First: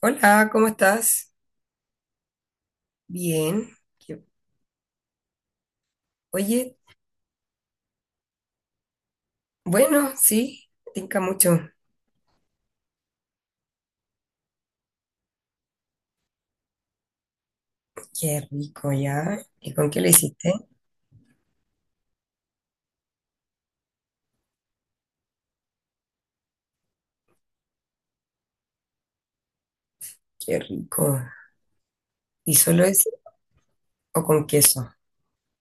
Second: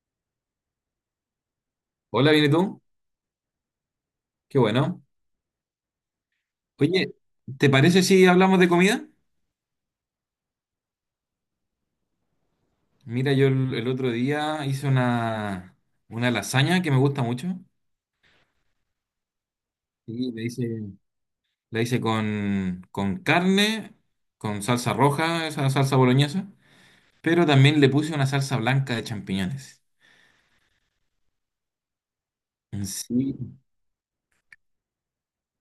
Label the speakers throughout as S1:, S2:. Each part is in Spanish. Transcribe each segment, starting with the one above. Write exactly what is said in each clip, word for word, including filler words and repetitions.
S1: Hola, ¿cómo estás?
S2: Hola, ¿viene tú?
S1: Bien. Qué-
S2: Qué bueno.
S1: Oye,
S2: Oye, ¿te parece si hablamos de comida?
S1: bueno, sí, tinca mucho.
S2: Mira, yo el, el otro día hice una, una lasaña que me gusta mucho.
S1: Qué rico, ¿ya? ¿Y con qué lo
S2: Y la
S1: hiciste?
S2: hice, la hice con, con carne, con salsa roja, esa salsa boloñesa, pero también le puse una salsa blanca de champiñones.
S1: Qué rico. ¿Y solo eso
S2: Sí.
S1: o con queso?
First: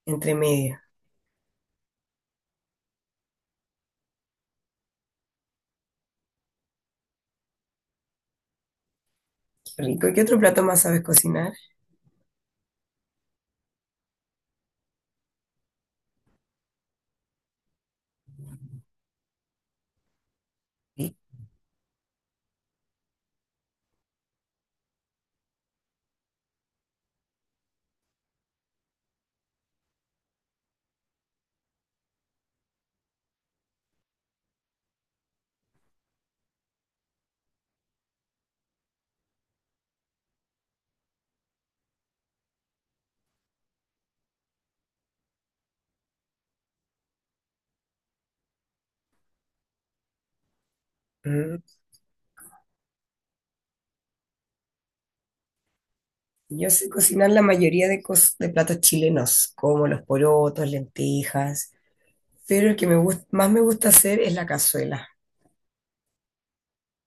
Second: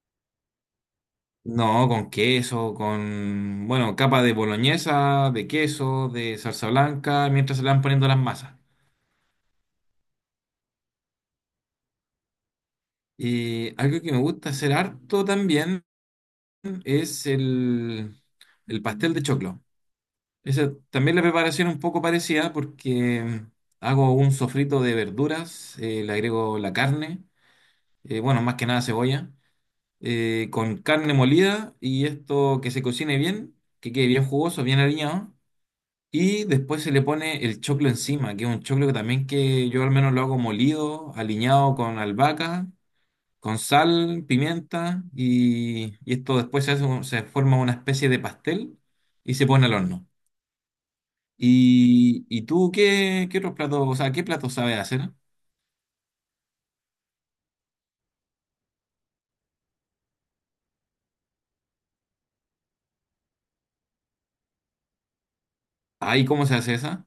S1: Entre medio.
S2: No, con queso, con, bueno, capa de boloñesa, de queso, de salsa blanca, mientras se le van poniendo las masas.
S1: Qué rico. ¿Y qué otro plato más sabes cocinar?
S2: Y algo que me gusta hacer harto también. Es el, el pastel de choclo. Esa,
S1: Sí.
S2: también la preparación es un poco parecida porque hago un sofrito de verduras, eh, le agrego la carne, eh, bueno, más que nada cebolla, eh, con carne molida y esto que se cocine bien, que quede bien jugoso, bien aliñado. Y después se le pone el choclo encima, que es un choclo que también que yo al menos lo hago molido, aliñado con albahaca con sal, pimienta y, y esto después se hace un- se forma una especie de pastel y se pone al horno.
S1: Mm.
S2: ¿Y, y tú qué, qué otros platos, o sea, qué platos sabes hacer?
S1: Yo sé cocinar la mayoría de, cos- de platos chilenos, como los porotos, lentejas, pero el que me gust- más me gusta hacer es la cazuela.
S2: Ay, ¿cómo se hace esa?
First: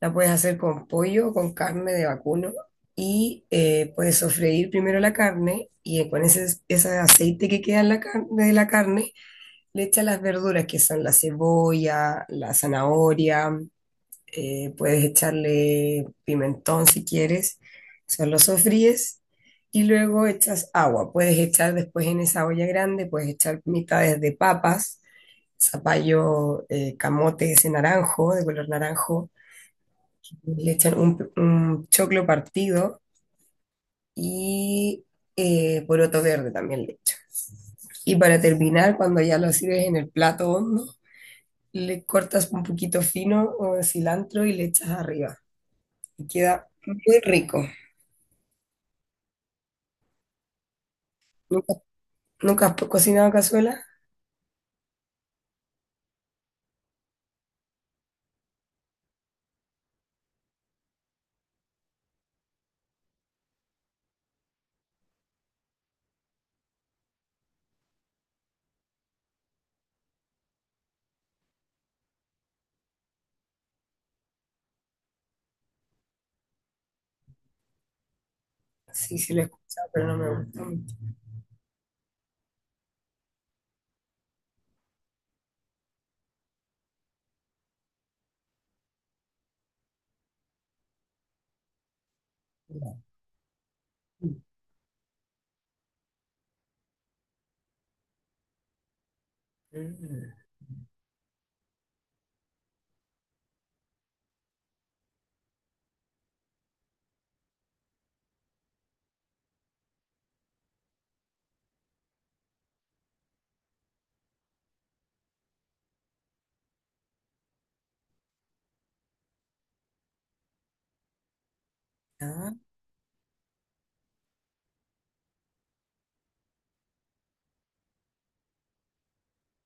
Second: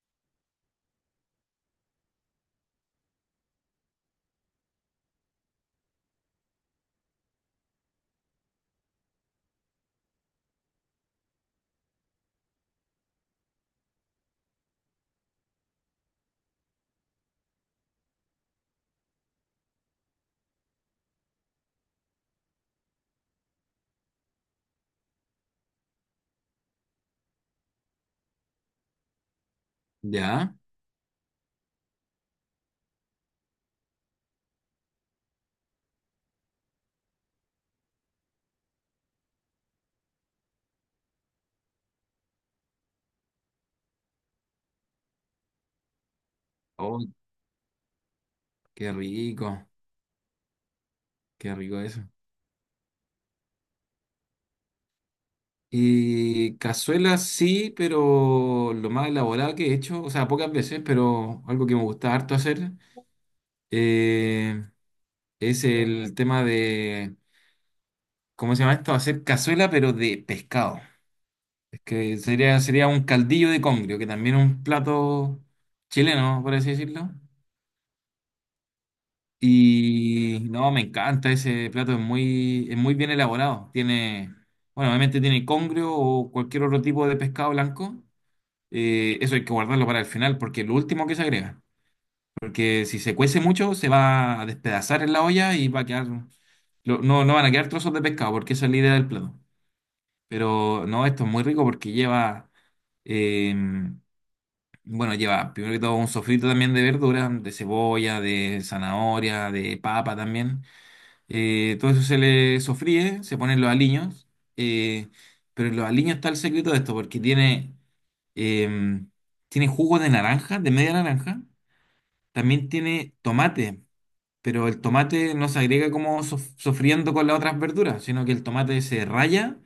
S1: La puedes hacer con pollo o con carne de vacuno y eh, puedes sofreír primero la carne y eh, con ese, ese aceite que queda en la carne, de la carne le echas las verduras que son la cebolla, la zanahoria, eh, puedes echarle pimentón si quieres, solo lo sofríes y luego echas agua. Puedes echar después en esa olla grande, puedes echar mitades de papas, zapallo, eh, camote ese naranjo, de color naranjo
S2: Ya.
S1: le echan un, un choclo partido y eh, poroto verde también le echan. Y para terminar, cuando ya lo sirves en el plato hondo, le cortas un poquito fino o de cilantro y le echas arriba. Y queda
S2: Oh,
S1: muy rico.
S2: qué rico, qué
S1: ¿Nunca,
S2: rico eso.
S1: nunca has cocinado cazuela?
S2: Y cazuelas sí, pero lo más elaborado que he hecho, o sea, pocas veces, pero algo que me gusta harto hacer, eh, es el tema de, ¿cómo se llama esto? Hacer cazuela, pero de pescado. Que sería, sería un caldillo de congrio, que también es un plato chileno, por así decirlo.
S1: Sí, sí lo he escuchado, pero no
S2: Y
S1: me gusta
S2: no, me
S1: mucho.
S2: encanta ese plato, es muy, es muy bien elaborado. Tiene, bueno, obviamente tiene congrio o cualquier otro tipo de pescado blanco. Eh, eso hay que guardarlo para el final, porque es lo último que se agrega. Porque si se cuece mucho, se va a despedazar en la olla y va a quedar, lo- no, no van a quedar trozos de pescado, porque esa es la idea del plato.
S1: Mm.
S2: Pero no, esto es muy rico porque lleva, em, bueno, lleva primero que todo un sofrito también de verduras, de cebolla, de zanahoria, de papa también. Eh, todo eso se le sofríe, se ponen los aliños. eh, pero en los aliños está el secreto de esto, porque tiene, em, tiene jugo de naranja, de media naranja.
S1: Ah,
S2: También tiene tomate, pero el tomate no se agrega como sof- sofriendo con las otras verduras, sino que el tomate se raya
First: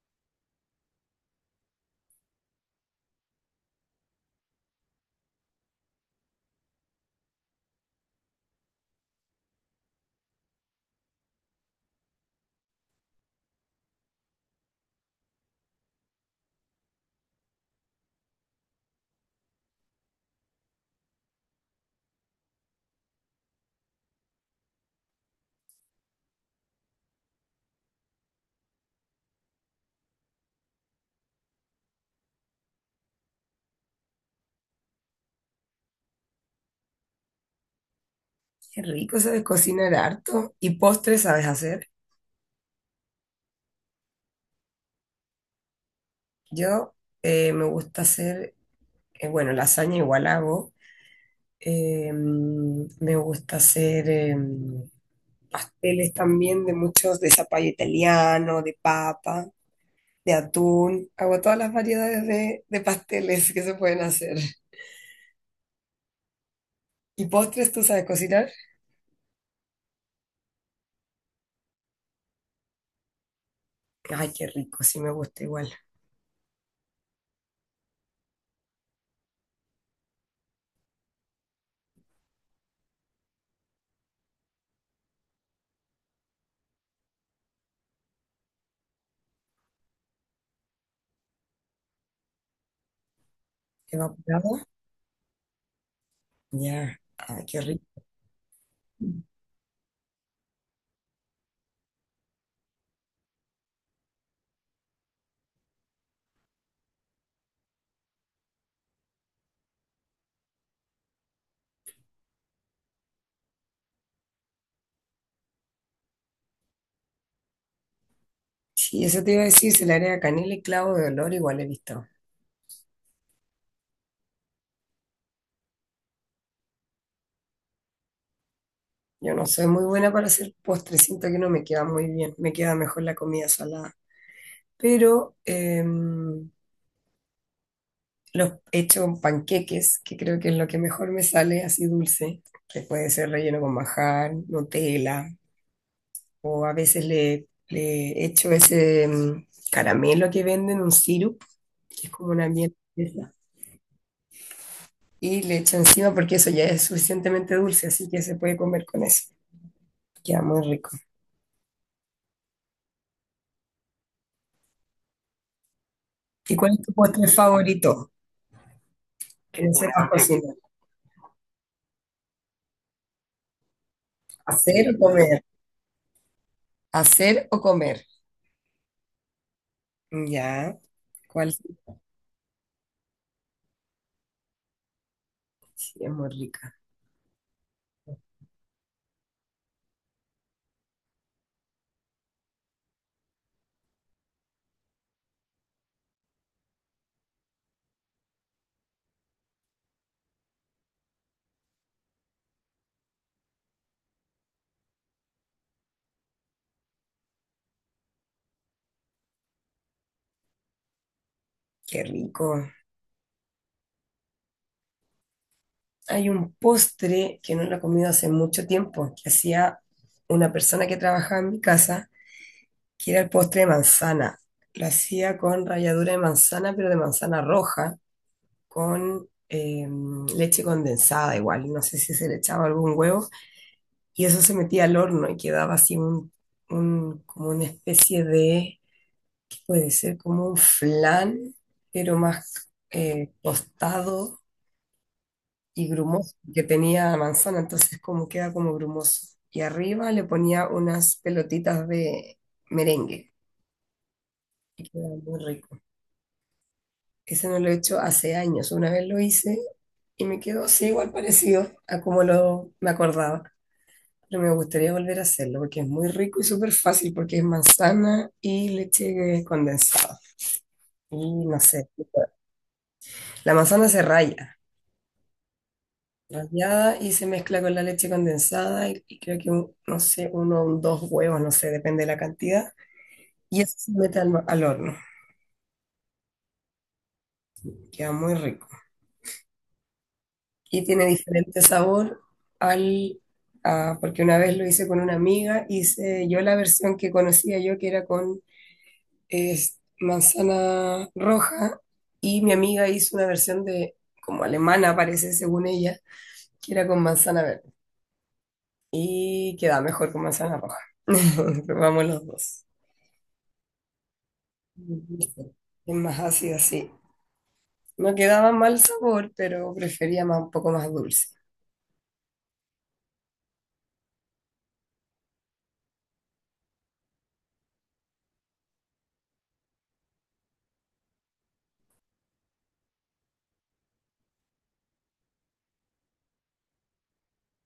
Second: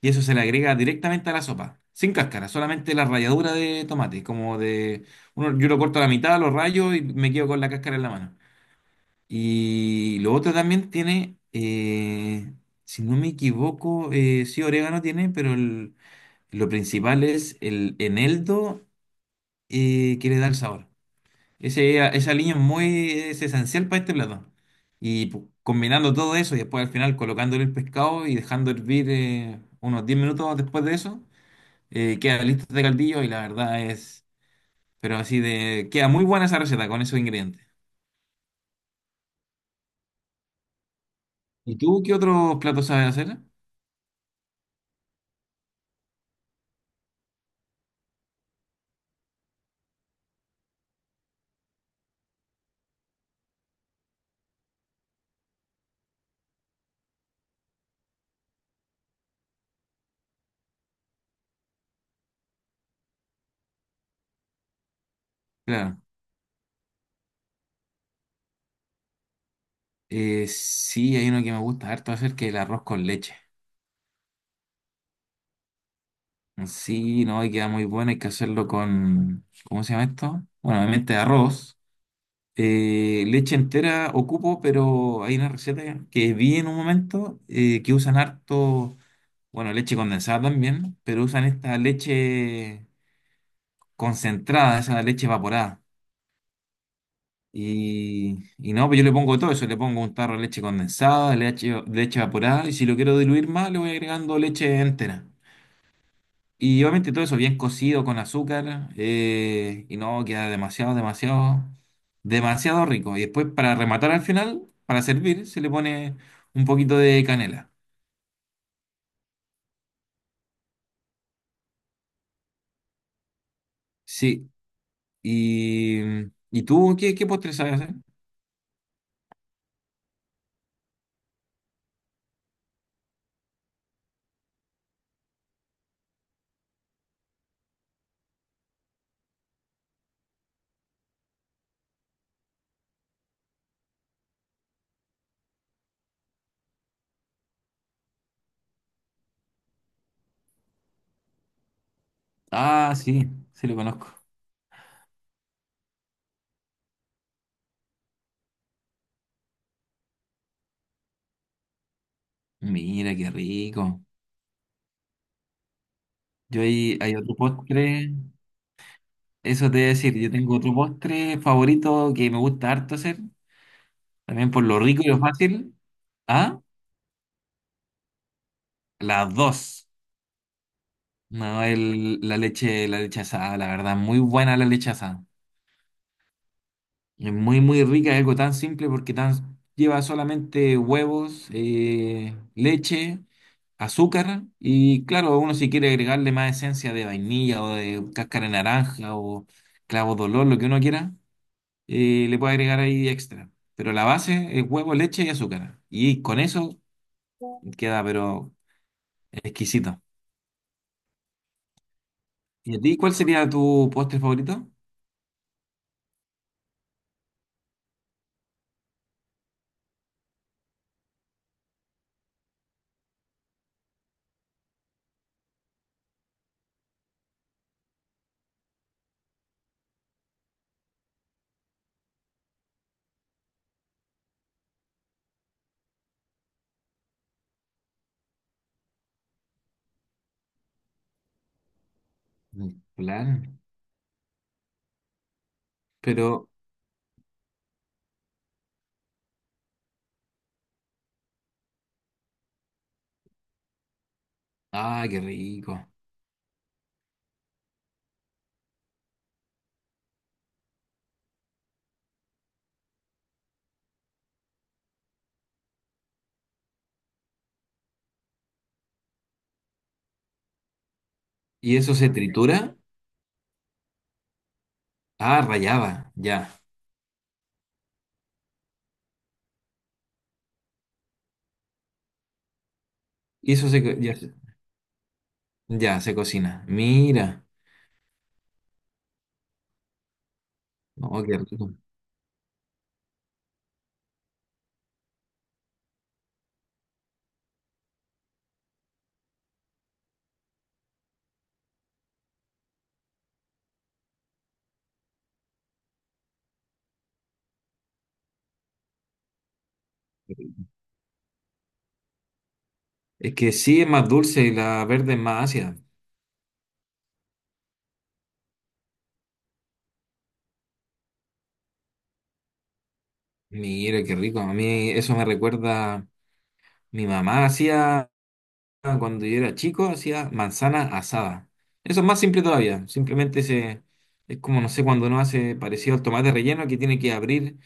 S2: y eso se le agrega directamente a la sopa, sin cáscara, solamente la ralladura de tomate, como de... uno- yo lo corto a la mitad, lo rayo y me quedo con la cáscara en la mano. Y lo otro también tiene, eh, si no me equivoco, eh, sí orégano tiene, pero el- lo principal es el eneldo eh, que le da el sabor. Ese, esa aliño es muy, es esencial para este plato. Y pu- combinando todo eso y después al final colocándole el pescado y dejando hervir eh, unos diez minutos después de eso eh, queda listo este caldillo y la verdad es, pero así de, queda muy buena esa receta con esos ingredientes.
S1: qué rico, sabes cocinar harto. ¿Y postres sabes
S2: ¿Y
S1: hacer?
S2: tú qué otros platos sabes hacer?
S1: Yo eh, me gusta hacer, eh, bueno, lasaña igual hago. Eh, me gusta hacer eh, pasteles también de muchos, de zapallo italiano, de papa, de atún. Hago todas las variedades de, de pasteles que se pueden hacer.
S2: Claro,
S1: ¿Y postres tú sabes cocinar?
S2: eh, sí, hay uno que me gusta harto hacer que es el arroz con leche.
S1: Ay, qué rico, sí me gusta igual.
S2: Sí, no, y queda muy bueno, hay que hacerlo con, ¿cómo se llama esto? Bueno, obviamente arroz. Eh, leche entera ocupo, pero hay una receta que vi en un momento eh, que usan harto, bueno, leche condensada también, pero usan esta leche
S1: ¿Evaporado?
S2: concentrada, esa leche evaporada.
S1: Ya, ay, qué rico.
S2: Y, y no, pues yo le pongo todo eso, le pongo un tarro de leche condensada, leche, leche evaporada, y si lo quiero diluir más, le voy agregando leche entera. Y obviamente todo eso bien cocido con azúcar, eh, y no, queda demasiado, demasiado, demasiado rico. Y después para rematar al final, para servir, se le pone un poquito de canela.
S1: Sí, eso te iba a decir, se le agrega canela y clavo de olor, igual he visto.
S2: Sí, y, ¿y tú qué, qué postre sabes hacer?
S1: Yo no soy muy buena para hacer postres, siento que no me queda muy bien, me queda mejor la comida salada. Pero em, los hecho con panqueques, que creo que es lo que mejor me sale así dulce, que puede ser relleno con majar, Nutella, o a veces le, le echo ese mm, caramelo que venden, un sirup, que es como una miel
S2: Ah, sí,
S1: espesa,
S2: sí lo conozco.
S1: y le echo encima porque eso ya es suficientemente dulce, así que se puede comer con eso. Queda muy rico.
S2: Mira, qué rico.
S1: ¿Y
S2: Yo
S1: cuál es tu
S2: ahí hay
S1: postre
S2: otro
S1: favorito?
S2: postre.
S1: Que
S2: Eso
S1: no. Bueno,
S2: te voy a
S1: sepas
S2: decir, yo
S1: cocinar.
S2: tengo otro postre favorito que me gusta harto hacer, también por lo
S1: ¿Hacer o
S2: rico y lo
S1: comer?
S2: fácil. ¿Ah?
S1: ¿Hacer o comer?
S2: Las dos.
S1: Ya, ¿cuál?
S2: No, el, la leche, la leche asada, la verdad, muy buena la leche asada.
S1: Sí, es muy rica.
S2: Es muy, muy rica, es algo tan simple porque tan, lleva solamente huevos, eh, leche, azúcar y claro, uno si quiere agregarle más esencia de vainilla o de cáscara de naranja o clavo de olor, lo que uno quiera. Eh, le puede agregar ahí extra. Pero la base es huevo, leche y azúcar. Y con eso queda, pero exquisito.
S1: Qué rico.
S2: ¿Y a ti cuál sería tu postre favorito?
S1: Hay un postre que no lo he comido hace mucho tiempo, que hacía una persona que trabajaba en mi casa, que era el postre de manzana. Lo hacía con ralladura de manzana, pero de manzana roja, con eh, leche condensada igual. No sé si se le echaba algún huevo. Y eso se metía al horno y quedaba así un, un- como una especie de, puede ser como un flan, pero más
S2: Mm,
S1: eh,
S2: claro.
S1: tostado y grumoso,
S2: Pero,
S1: que tenía manzana, entonces como queda como grumoso. Y arriba le ponía unas pelotitas de merengue y
S2: ah,
S1: queda
S2: qué
S1: muy
S2: rico.
S1: rico. Ese no lo he hecho hace años, una vez lo hice y me quedó así igual parecido a como lo me acordaba. Pero me gustaría volver a hacerlo porque es muy rico y súper fácil porque es manzana y leche condensada. Y no
S2: ¿Y
S1: sé,
S2: eso se tritura?
S1: la manzana se raya.
S2: Ah, rallaba, ya.
S1: Rallada y se mezcla con la leche condensada y, y creo que, un- no sé, uno o dos huevos, no sé, depende de la cantidad.
S2: Y
S1: Y
S2: eso
S1: eso
S2: se,
S1: se
S2: co- ya,
S1: mete al,
S2: se-
S1: al horno,
S2: ya se cocina. Mira.
S1: queda muy rico. Y tiene
S2: Oh, qué
S1: diferente
S2: rico.
S1: sabor al... a- porque una vez lo hice con una amiga, hice yo la versión que conocía yo, que era con es, manzana roja, y mi amiga hizo una versión de, como alemana parece, según ella, que era con manzana verde. Y queda mejor con manzana roja. Probamos los dos.
S2: Es que sí es más dulce y la verde es más
S1: Dulce,
S2: ácida.
S1: es más ácido, sí. No quedaba mal sabor, pero prefería más, un poco más dulce.
S2: Mira, qué rico. A mí eso me recuerda, mi mamá hacía ah, cuando yo era chico, hacía manzana asada. Eso es más simple todavía. Simplemente se, es como, no sé, cuando uno hace parecido al tomate relleno, que tiene que abrir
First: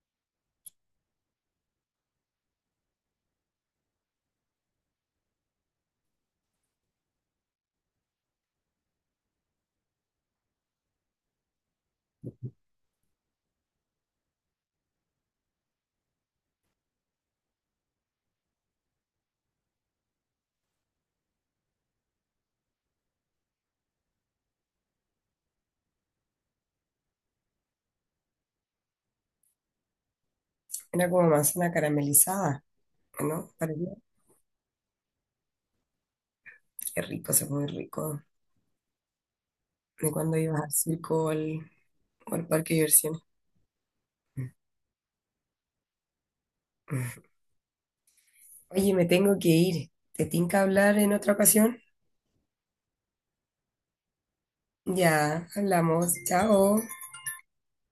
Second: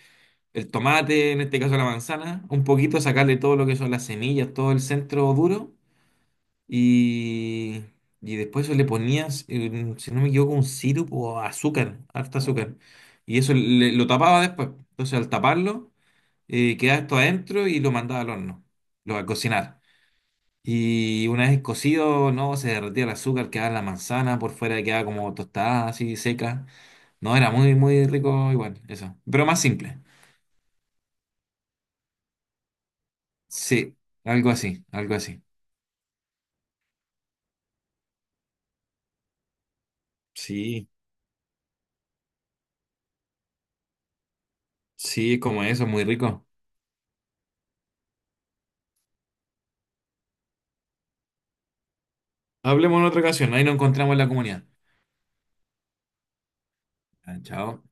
S2: el tomate, en este caso la manzana, un poquito, sacarle todo lo que son las semillas, todo el centro duro. Y, y después eso le ponías, eh, si no me equivoco, un sirope o azúcar, harta azúcar. Y eso le- lo tapaba después. Entonces al taparlo, eh, quedaba esto adentro y lo mandaba al horno, lo a cocinar. Y una vez cocido, no, se derretía el azúcar, quedaba la manzana, por fuera quedaba como tostada, así seca. No, era muy, muy rico igual, eso. Pero más simple.
S1: Era como manzana caramelizada, ¿no? Parecía
S2: Sí, algo así, algo así.
S1: qué rico, se muy rico. De cuando ibas al
S2: Sí,
S1: circo o al, o al parque de diversiones.
S2: sí, como eso, muy rico.
S1: Oye, me tengo que ir. ¿Te tinca hablar en otra ocasión?
S2: Hablemos en otra ocasión, ahí nos encontramos en la comunidad.
S1: Ya, hablamos. Chao.
S2: Ah, chao.